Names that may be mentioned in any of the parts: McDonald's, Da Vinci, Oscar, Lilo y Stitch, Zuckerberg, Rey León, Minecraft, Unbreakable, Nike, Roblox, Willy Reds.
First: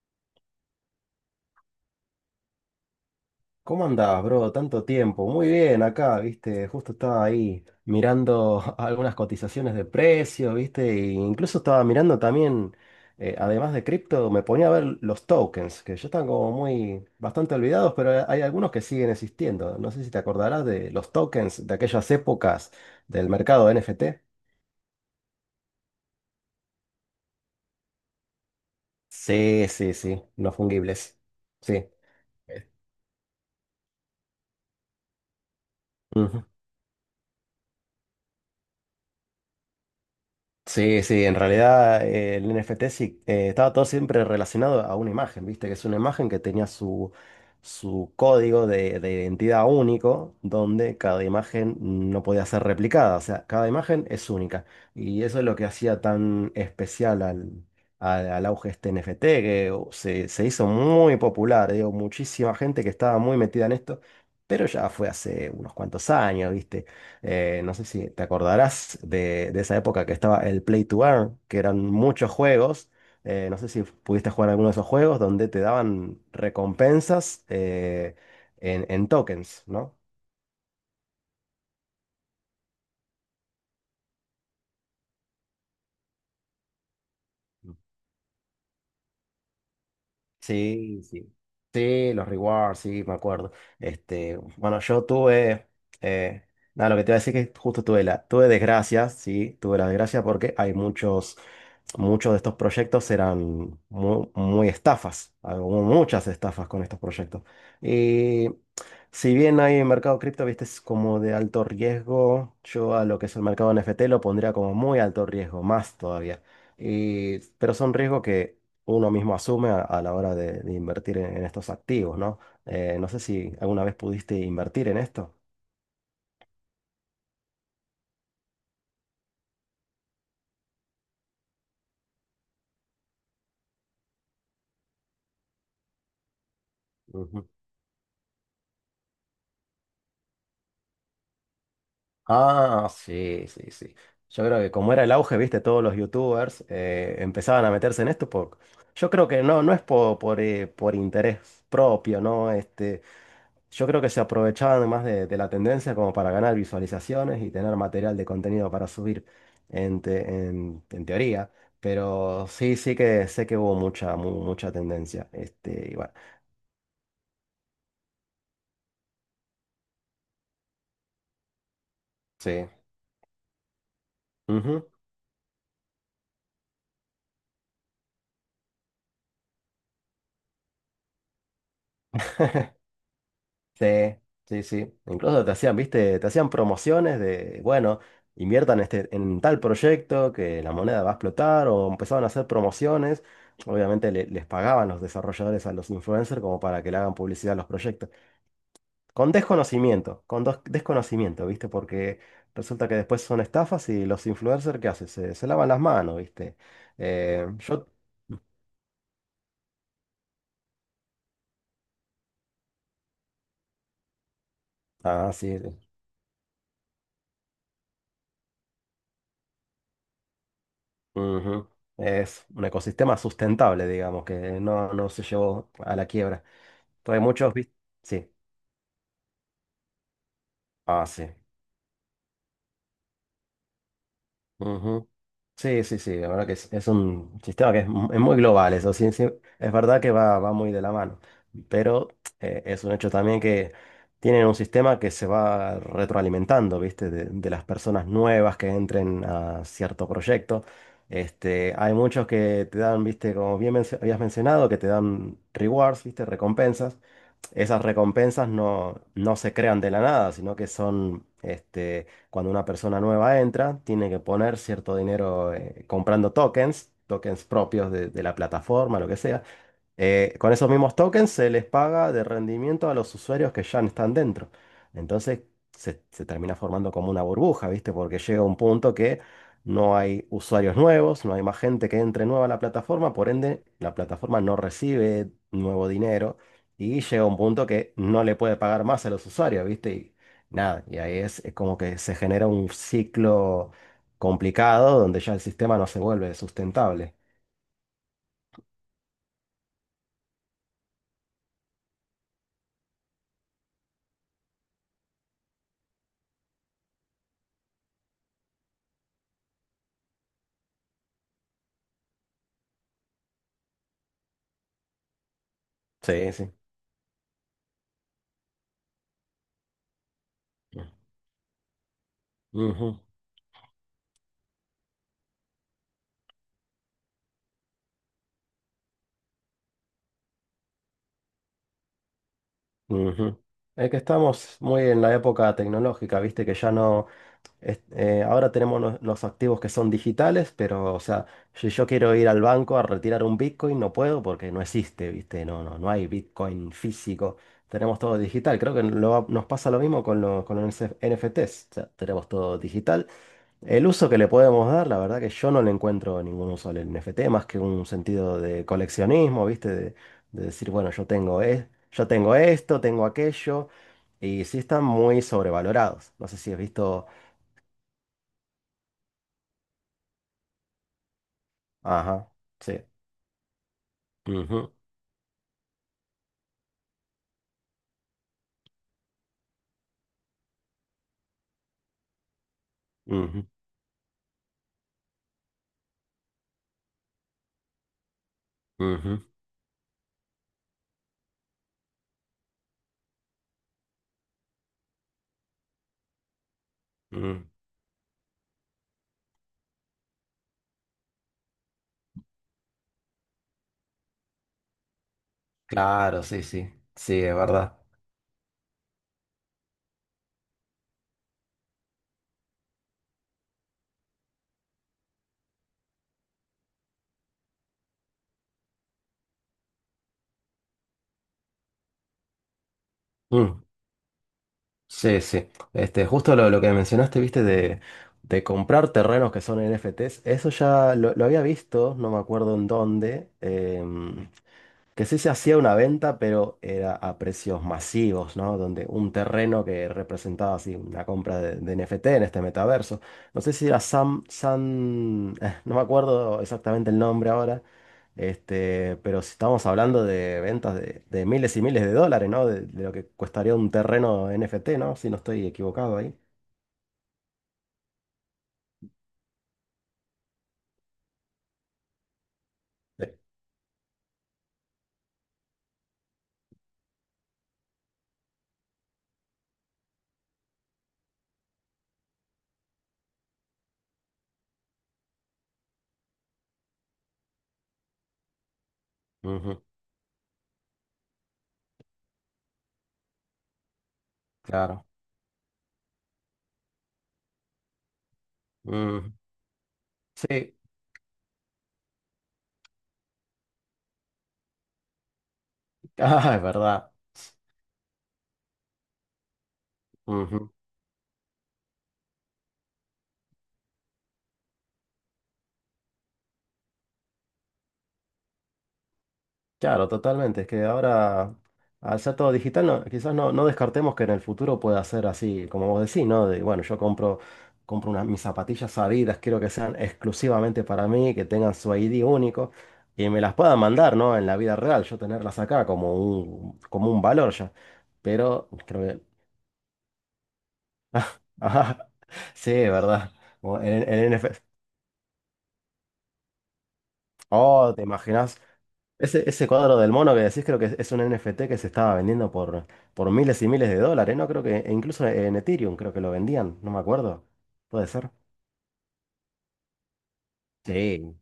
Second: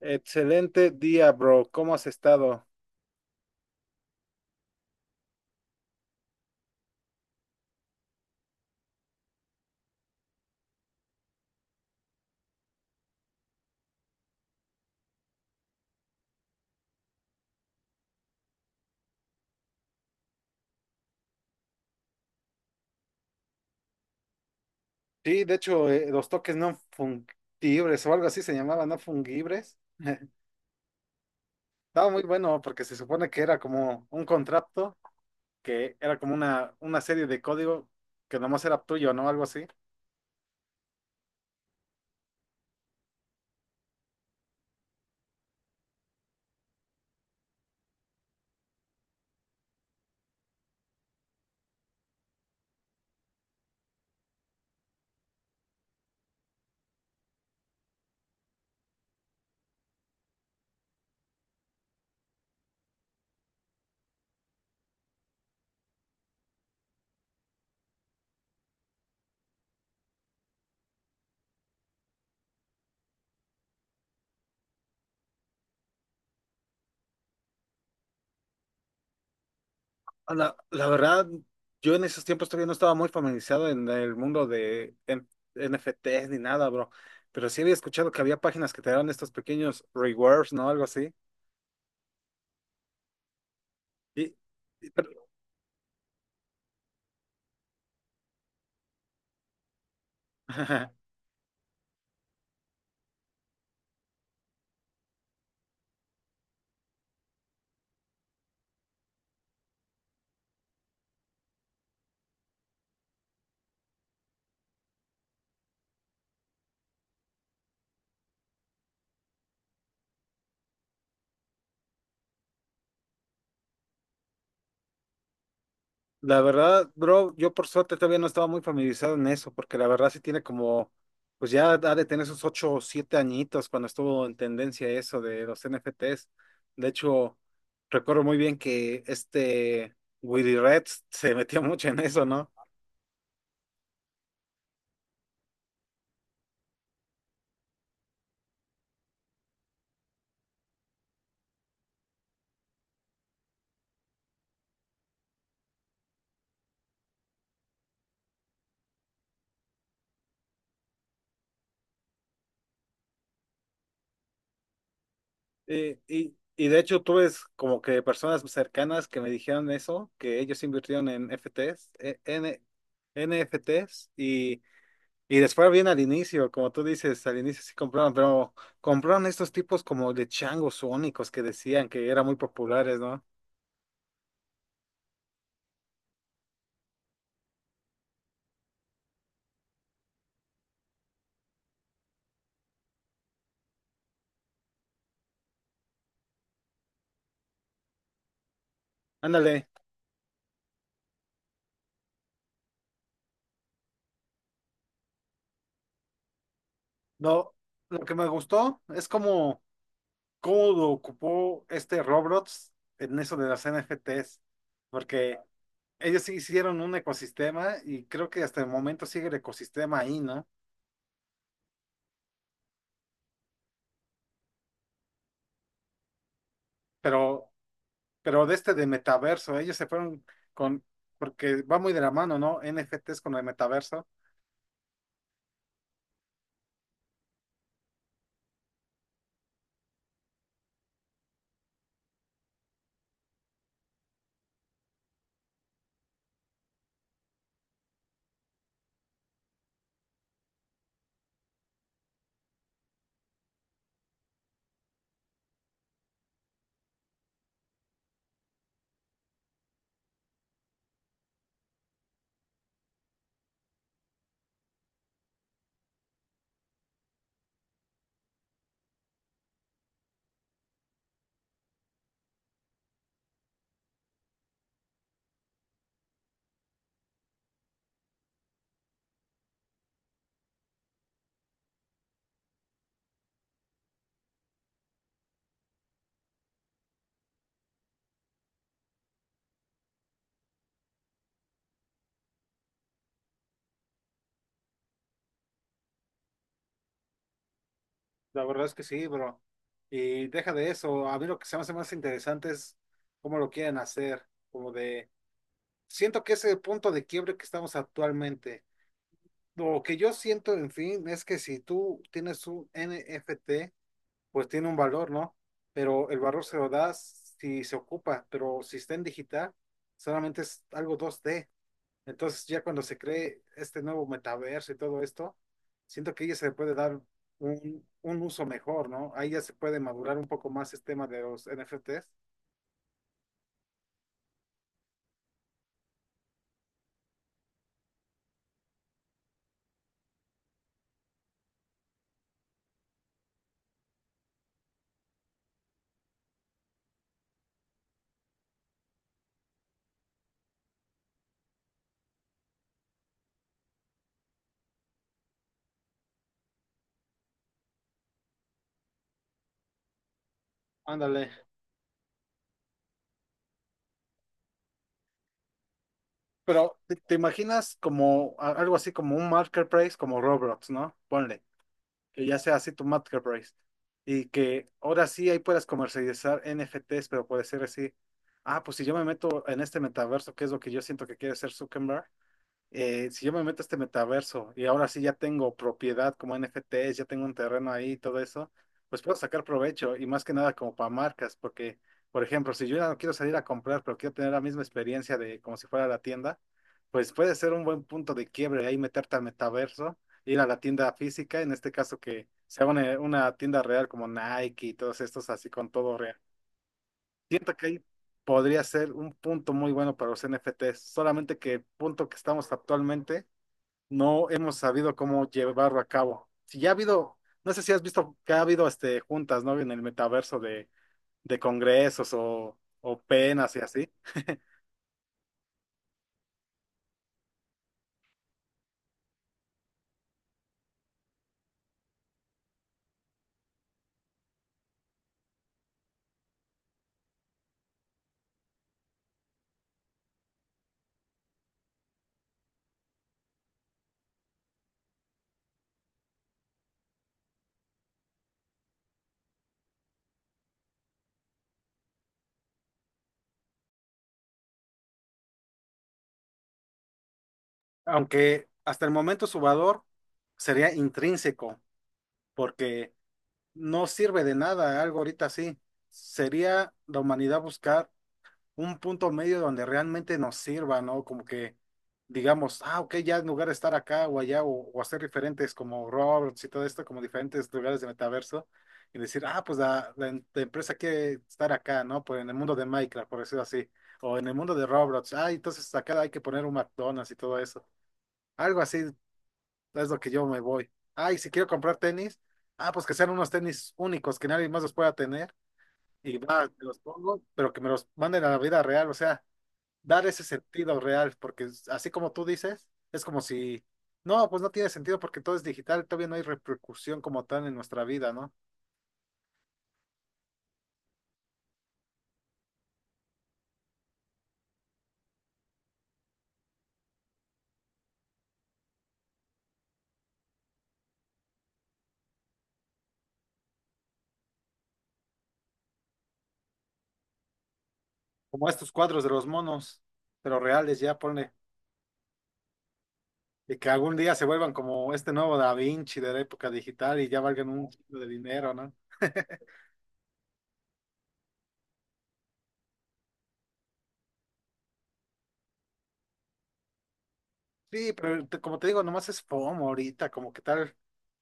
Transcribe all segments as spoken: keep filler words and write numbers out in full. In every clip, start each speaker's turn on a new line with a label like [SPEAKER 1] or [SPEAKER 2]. [SPEAKER 1] Excelente día, bro. ¿Cómo has estado?
[SPEAKER 2] ¿Cómo andás, bro? Tanto tiempo. Muy bien, acá, viste, justo estaba ahí mirando algunas cotizaciones de precios, viste, e incluso estaba mirando también, eh, además de cripto, me ponía a ver los tokens, que ya están como muy, bastante olvidados, pero hay hay algunos que siguen existiendo. No sé si te acordarás de los tokens de aquellas épocas del mercado N F T.
[SPEAKER 1] Sí, de hecho, eh, los toques no fungibles o algo así se llamaba, no
[SPEAKER 2] Sí,
[SPEAKER 1] fungibles
[SPEAKER 2] sí, sí, no fungibles. Sí.
[SPEAKER 1] Estaba muy bueno porque se supone que era como un contrato, que era como
[SPEAKER 2] Ujú.
[SPEAKER 1] una, una serie de código que nomás era tuyo, ¿no? Algo así.
[SPEAKER 2] Sí, sí, en realidad eh, el N F T sí, eh, estaba todo siempre relacionado a una imagen, viste, que es una imagen que tenía su, su código de, de identidad único, donde cada imagen no podía ser replicada, o sea, cada imagen es única. Y eso es lo que hacía tan especial al, al, al auge este N F T, que uh, se, se hizo muy popular, digo, muchísima gente que estaba muy metida en esto, pero ya fue hace unos cuantos años, viste. Eh, no sé si te acordarás de, de esa época que estaba el Play to Earn, que eran muchos juegos. Eh, no sé si pudiste jugar alguno de esos juegos donde te daban recompensas eh, en, en tokens, ¿no?
[SPEAKER 1] Ah, La, la verdad, yo en esos tiempos todavía no estaba muy familiarizado en el mundo de en- N F Ts ni nada, bro. Pero sí había escuchado que había páginas que te daban estos pequeños rewards, ¿no? Algo
[SPEAKER 2] Sí,
[SPEAKER 1] así.
[SPEAKER 2] sí. Sí, los rewards, sí, me acuerdo.
[SPEAKER 1] Y,
[SPEAKER 2] Este, bueno,
[SPEAKER 1] y-
[SPEAKER 2] yo
[SPEAKER 1] pero-
[SPEAKER 2] tuve, eh, nada, lo que te iba a decir es que justo tuve la, tuve desgracias, sí, tuve la desgracia porque hay muchos, muchos de estos proyectos eran muy, muy estafas, hubo muchas estafas con estos proyectos. Y si bien hay mercado cripto, viste, es como de alto riesgo, yo a lo que es el mercado N F T lo pondría como muy alto riesgo, más todavía. Y, pero son riesgos que uno mismo asume a, a la hora de, de invertir en, en estos activos, ¿no? Eh, no sé si alguna vez pudiste invertir en esto.
[SPEAKER 1] La verdad, bro, yo por suerte todavía no estaba muy familiarizado en eso, porque la verdad sí tiene como, pues ya ha de tener esos ocho o siete añitos cuando estuvo en tendencia eso de los N F Ts. De hecho,
[SPEAKER 2] Ujú.
[SPEAKER 1] recuerdo muy bien que este Willy Reds se metió mucho en eso, ¿no?
[SPEAKER 2] Ah, sí, sí, sí. Yo creo que como era el auge, viste, todos los youtubers eh, empezaban a meterse en esto por... Yo creo que no, no es po- por, eh, por interés propio, ¿no? Este, yo creo que se aprovechaban más de, de la tendencia como para ganar visualizaciones y tener material de contenido para subir en, te- en- en teoría. Pero sí, sí que sé que hubo mucha, mu- mucha tendencia. Este, y
[SPEAKER 1] Y,
[SPEAKER 2] bueno,
[SPEAKER 1] y, y de hecho tuve es como que personas cercanas que me dijeron eso, que ellos invirtieron en F Ts, eh, N-
[SPEAKER 2] sí.
[SPEAKER 1] NFTs.
[SPEAKER 2] Ujú.
[SPEAKER 1] Y después bien al inicio, como tú dices, al inicio sí compraban, pero compraron estos tipos como de changos sónicos que decían que eran muy populares, ¿no?
[SPEAKER 2] Sí, sí, sí. Incluso te hacían, viste, te hacían promociones de, bueno, inviertan este, en tal proyecto que la moneda va a explotar o empezaban a hacer promociones. Obviamente le- les pagaban los desarrolladores a los influencers como para que le hagan publicidad a los proyectos. Con
[SPEAKER 1] Ándale,
[SPEAKER 2] desconocimiento, con dos- desconocimiento, ¿viste? Porque resulta que después son estafas y los influencers, ¿qué hacen? Se, se lavan las manos, ¿viste? Eh,
[SPEAKER 1] no,
[SPEAKER 2] yo...
[SPEAKER 1] lo que me gustó es como cómo lo ocupó este Roblox en eso de las N F Ts,
[SPEAKER 2] Ah,
[SPEAKER 1] porque
[SPEAKER 2] sí. Sí.
[SPEAKER 1] ellos sí hicieron un ecosistema y creo que hasta el momento sigue el ecosistema ahí, ¿no?
[SPEAKER 2] Ujú. Es un ecosistema sustentable, digamos, que no, no se llevó a la quiebra. Entonces
[SPEAKER 1] Pero,
[SPEAKER 2] muchos, ¿viste? Sí.
[SPEAKER 1] pero de este de metaverso, ellos se fueron con,
[SPEAKER 2] Ah, sí.
[SPEAKER 1] porque va muy de la mano, ¿no? N F Ts con el metaverso.
[SPEAKER 2] Sí, sí, sí, la verdad que es, es un sistema que es, mu- es muy global, eso sí, sí, es verdad que va, va muy de la mano, pero eh, es un hecho también que tienen un sistema que se va retroalimentando, ¿viste? De, de las personas nuevas que entren a cierto proyecto. Este, hay muchos que te dan, ¿viste? Como bien mencio- habías mencionado, que te dan rewards, ¿viste? Recompensas, esas recompensas no, no se crean de la nada, sino que son, este, cuando una persona nueva entra, tiene que poner cierto dinero eh, comprando tokens, tokens propios de, de la plataforma, lo que sea. Eh, con esos mismos tokens se les paga de rendimiento a los usuarios que ya están dentro. Entonces se, se termina formando como una burbuja, ¿viste? Porque llega un punto que no hay usuarios nuevos, no hay más gente que entre nueva a la plataforma, por ende la plataforma no recibe nuevo dinero y llega un punto que no le puede pagar más a los usuarios, ¿viste? Y nada, y ahí es, es como que se genera un ciclo complicado donde ya el sistema no se vuelve sustentable.
[SPEAKER 1] La verdad es que sí, bro. Y deja de eso. A mí lo que se me hace más interesante es cómo lo quieren hacer. Como de, siento que ese punto de quiebre que estamos actualmente. Lo que yo siento, en fin, es que si tú tienes un N F T, pues tiene un valor, ¿no? Pero el
[SPEAKER 2] Sí,
[SPEAKER 1] valor
[SPEAKER 2] sí.
[SPEAKER 1] se lo das si se ocupa, pero si está en digital, solamente es algo dos d, entonces, ya cuando
[SPEAKER 2] Ujú.
[SPEAKER 1] se cree este nuevo metaverso y todo esto, siento que ahí ya se le puede dar un, un uso mejor, ¿no? Ahí ya se puede madurar un poco más este tema de los N F Ts.
[SPEAKER 2] Ujú. Es que estamos muy en la época tecnológica, viste que ya no, es- eh, ahora tenemos los, los activos que son digitales, pero o sea, si yo quiero ir al banco a retirar un Bitcoin, no puedo porque no existe, viste, no, no, no hay Bitcoin físico, tenemos todo digital. Creo que lo- nos pasa lo mismo con, lo- con los N F Ts, o sea, tenemos todo digital el uso que le podemos dar, la verdad que yo no le encuentro ningún uso al N F T, más que un sentido de coleccionismo, ¿viste? De, de decir, bueno, yo
[SPEAKER 1] Ándale.
[SPEAKER 2] tengo, es- yo tengo esto, tengo aquello, y sí están muy sobrevalorados. No sé si has
[SPEAKER 1] Pero, ¿te,
[SPEAKER 2] visto...
[SPEAKER 1] te imaginas como a- algo así como un marketplace como Roblox, ¿no? Ponle, que
[SPEAKER 2] Ajá,
[SPEAKER 1] ya sea así
[SPEAKER 2] sí.
[SPEAKER 1] tu marketplace. Y que
[SPEAKER 2] Ujú,
[SPEAKER 1] ahora sí ahí puedas comercializar N F Ts, pero puede ser así. Ah, pues si yo me meto en este metaverso, que es lo que yo siento que quiere ser Zuckerberg, eh, si yo me
[SPEAKER 2] ujú,
[SPEAKER 1] meto a este metaverso y ahora sí ya tengo propiedad como N F Ts, ya tengo un terreno ahí y todo eso, pues puedo sacar provecho y más que nada como para marcas, porque, por ejemplo, si yo ya no quiero salir a comprar, pero quiero tener la misma experiencia de como si fuera la tienda, pues
[SPEAKER 2] ujú,
[SPEAKER 1] puede ser
[SPEAKER 2] mm.
[SPEAKER 1] un buen punto de quiebre ahí meterte al metaverso, ir a la tienda física, en este caso que sea una, una tienda real como Nike y todos estos así con todo real.
[SPEAKER 2] Claro, sí, sí, sí, es
[SPEAKER 1] Siento que
[SPEAKER 2] verdad.
[SPEAKER 1] ahí podría ser un punto muy bueno para los N F Ts, solamente que el punto que estamos actualmente no hemos sabido cómo llevarlo a cabo. Si ya ha habido, no sé si has visto que ha habido este, juntas, ¿no? En el metaverso de, de congresos o, o penas y
[SPEAKER 2] Mm.
[SPEAKER 1] así.
[SPEAKER 2] Sí, sí. Este, justo lo, lo que mencionaste, viste, de, de comprar terrenos que son N F Ts, eso ya lo, lo había visto, no me acuerdo en dónde, em, que sí se hacía una venta, pero era a precios masivos, ¿no? Donde un terreno que representaba así una compra de, de N F T en este metaverso. No sé si era Sam, Sam, eh, no me acuerdo exactamente el nombre ahora, este, pero si estamos hablando de ventas de, de miles y miles de dólares, ¿no? De, de lo que costaría un terreno N F T, ¿no? Si no estoy equivocado ahí.
[SPEAKER 1] Aunque hasta el momento su valor sería intrínseco, porque
[SPEAKER 2] Sí.
[SPEAKER 1] no sirve de nada algo ahorita así. Sería la humanidad buscar un punto medio donde realmente nos sirva, ¿no? Como que digamos, ah, ok, ya en lugar de estar acá o allá o, o hacer diferentes como Roberts y todo esto, como diferentes lugares de metaverso, y decir, ah, pues
[SPEAKER 2] Ujú,
[SPEAKER 1] la, la em- la empresa quiere estar acá, ¿no? Pues en el mundo de Minecraft, por decirlo así, o en el mundo de
[SPEAKER 2] claro.
[SPEAKER 1] Roblox, ah, entonces acá hay que poner un McDonald's y todo eso. Algo así
[SPEAKER 2] Ujú.
[SPEAKER 1] es lo que yo me
[SPEAKER 2] Sí,
[SPEAKER 1] voy. Ah, y si quiero comprar tenis, ah, pues que sean unos tenis únicos que nadie más los pueda tener. Y
[SPEAKER 2] ah, es
[SPEAKER 1] va, te los
[SPEAKER 2] verdad.
[SPEAKER 1] pongo, pero que me los manden a la vida real, o sea, dar ese sentido real, porque es- así como tú dices, es como si, no, pues no tiene sentido porque todo es digital, todavía no hay repercusión como tal en nuestra vida, ¿no?
[SPEAKER 2] Claro, totalmente. Es que ahora, al ser todo digital, no- quizás no, no descartemos que en el futuro pueda ser así, como vos decís, ¿no? De, bueno, yo compro, compro unas, mis zapatillas Adidas, quiero que sean exclusivamente para mí, que tengan su I D único y me las puedan mandar, ¿no? En la vida real, yo tenerlas acá como un, como un valor ya.
[SPEAKER 1] Como
[SPEAKER 2] Pero
[SPEAKER 1] estos
[SPEAKER 2] creo que...
[SPEAKER 1] cuadros de los monos, pero reales ya, ponle,
[SPEAKER 2] Ajá, sí, ¿verdad?
[SPEAKER 1] y
[SPEAKER 2] Como En,
[SPEAKER 1] que
[SPEAKER 2] en
[SPEAKER 1] algún día se
[SPEAKER 2] N F S.
[SPEAKER 1] vuelvan como este nuevo Da Vinci de la época digital y ya valgan un
[SPEAKER 2] Oh, ¿te
[SPEAKER 1] chingo de
[SPEAKER 2] imaginas?
[SPEAKER 1] dinero, ¿no?
[SPEAKER 2] Ese, ese cuadro del mono que decís creo que es un N F T que se estaba vendiendo por, por miles y miles de dólares, ¿no? Creo que e incluso en Ethereum creo que lo vendían, no me acuerdo. Puede
[SPEAKER 1] Sí,
[SPEAKER 2] ser.
[SPEAKER 1] pero te- como te digo, nomás es FOMO ahorita, como que tal,
[SPEAKER 2] Sí,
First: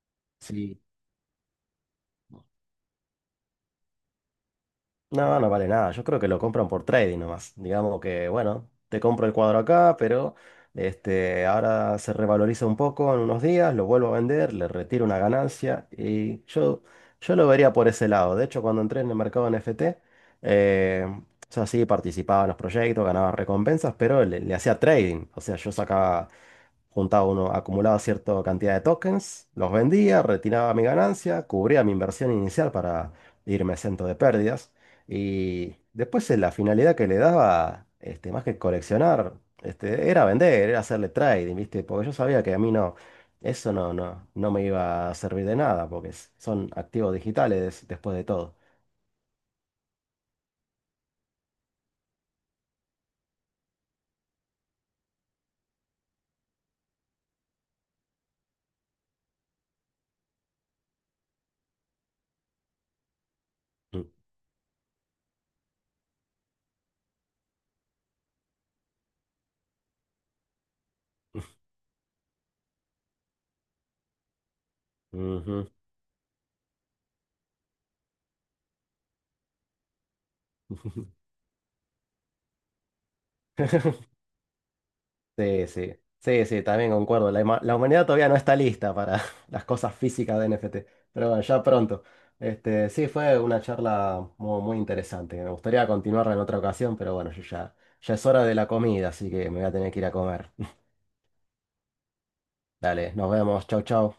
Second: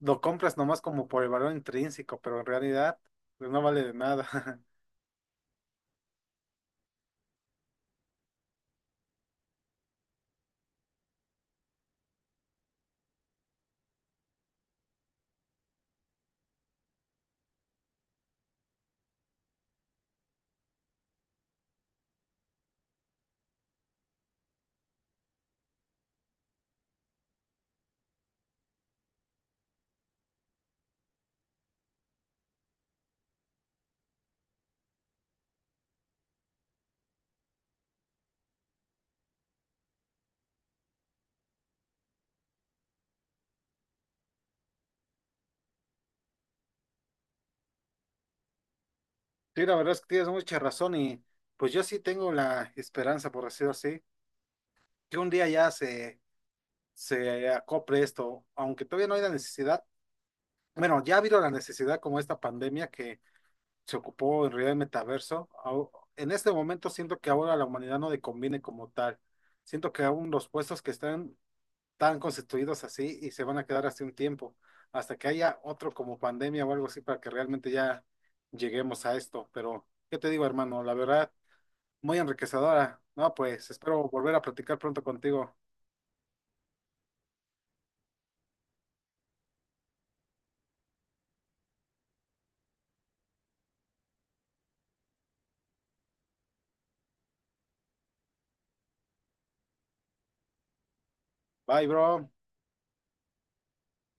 [SPEAKER 1] lo compras
[SPEAKER 2] sí.
[SPEAKER 1] nomás como por el valor intrínseco, pero en realidad, pues no vale de nada.
[SPEAKER 2] No, no vale nada. Yo creo que lo compran por trading nomás. Digamos que, bueno, te compro el cuadro acá, pero este, ahora se revaloriza un poco en unos días, lo vuelvo a vender, le retiro una ganancia y yo, yo lo vería por ese lado. De hecho, cuando entré en el mercado N F T, eh, o sea, sí participaba en los proyectos, ganaba recompensas, pero le, le hacía trading. O sea, yo sacaba, juntaba uno, acumulaba cierta cantidad de tokens, los vendía, retiraba mi ganancia, cubría mi inversión inicial para irme exento de pérdidas. Y después eh, la finalidad que le daba, este, más que coleccionar, este, era vender, era hacerle trading, ¿viste? Porque yo sabía que a mí no, eso no, no, no me iba a servir de nada, porque es- son activos digitales des- después de todo.
[SPEAKER 1] Sí, la verdad es que tienes mucha razón y pues yo sí tengo la esperanza, por decirlo así, que un día ya se, se acople esto, aunque todavía no hay la necesidad. Bueno, ya ha habido la necesidad como esta pandemia que se ocupó en realidad el metaverso. Au- En este momento siento que ahora a la humanidad no le conviene como tal. Siento que aún los puestos que están tan constituidos así y se van a quedar así un tiempo, hasta que
[SPEAKER 2] Mm, ujú.
[SPEAKER 1] haya otro como pandemia o algo así para que realmente ya lleguemos a esto. Pero, ¿qué te digo, hermano? La verdad. Muy enriquecedora. No, pues espero volver a platicar pronto contigo.
[SPEAKER 2] Sí, sí, sí, sí, también concuerdo. La, huma- la humanidad todavía no está lista para las cosas físicas de N F T, pero bueno, ya pronto. Este, sí, fue una charla muy, muy interesante. Me gustaría continuarla en otra ocasión, pero bueno, yo ya, ya es hora de la comida, así que me voy a tener que ir a comer.
[SPEAKER 1] Bye, bro.
[SPEAKER 2] Dale, nos vemos. Chau, chau.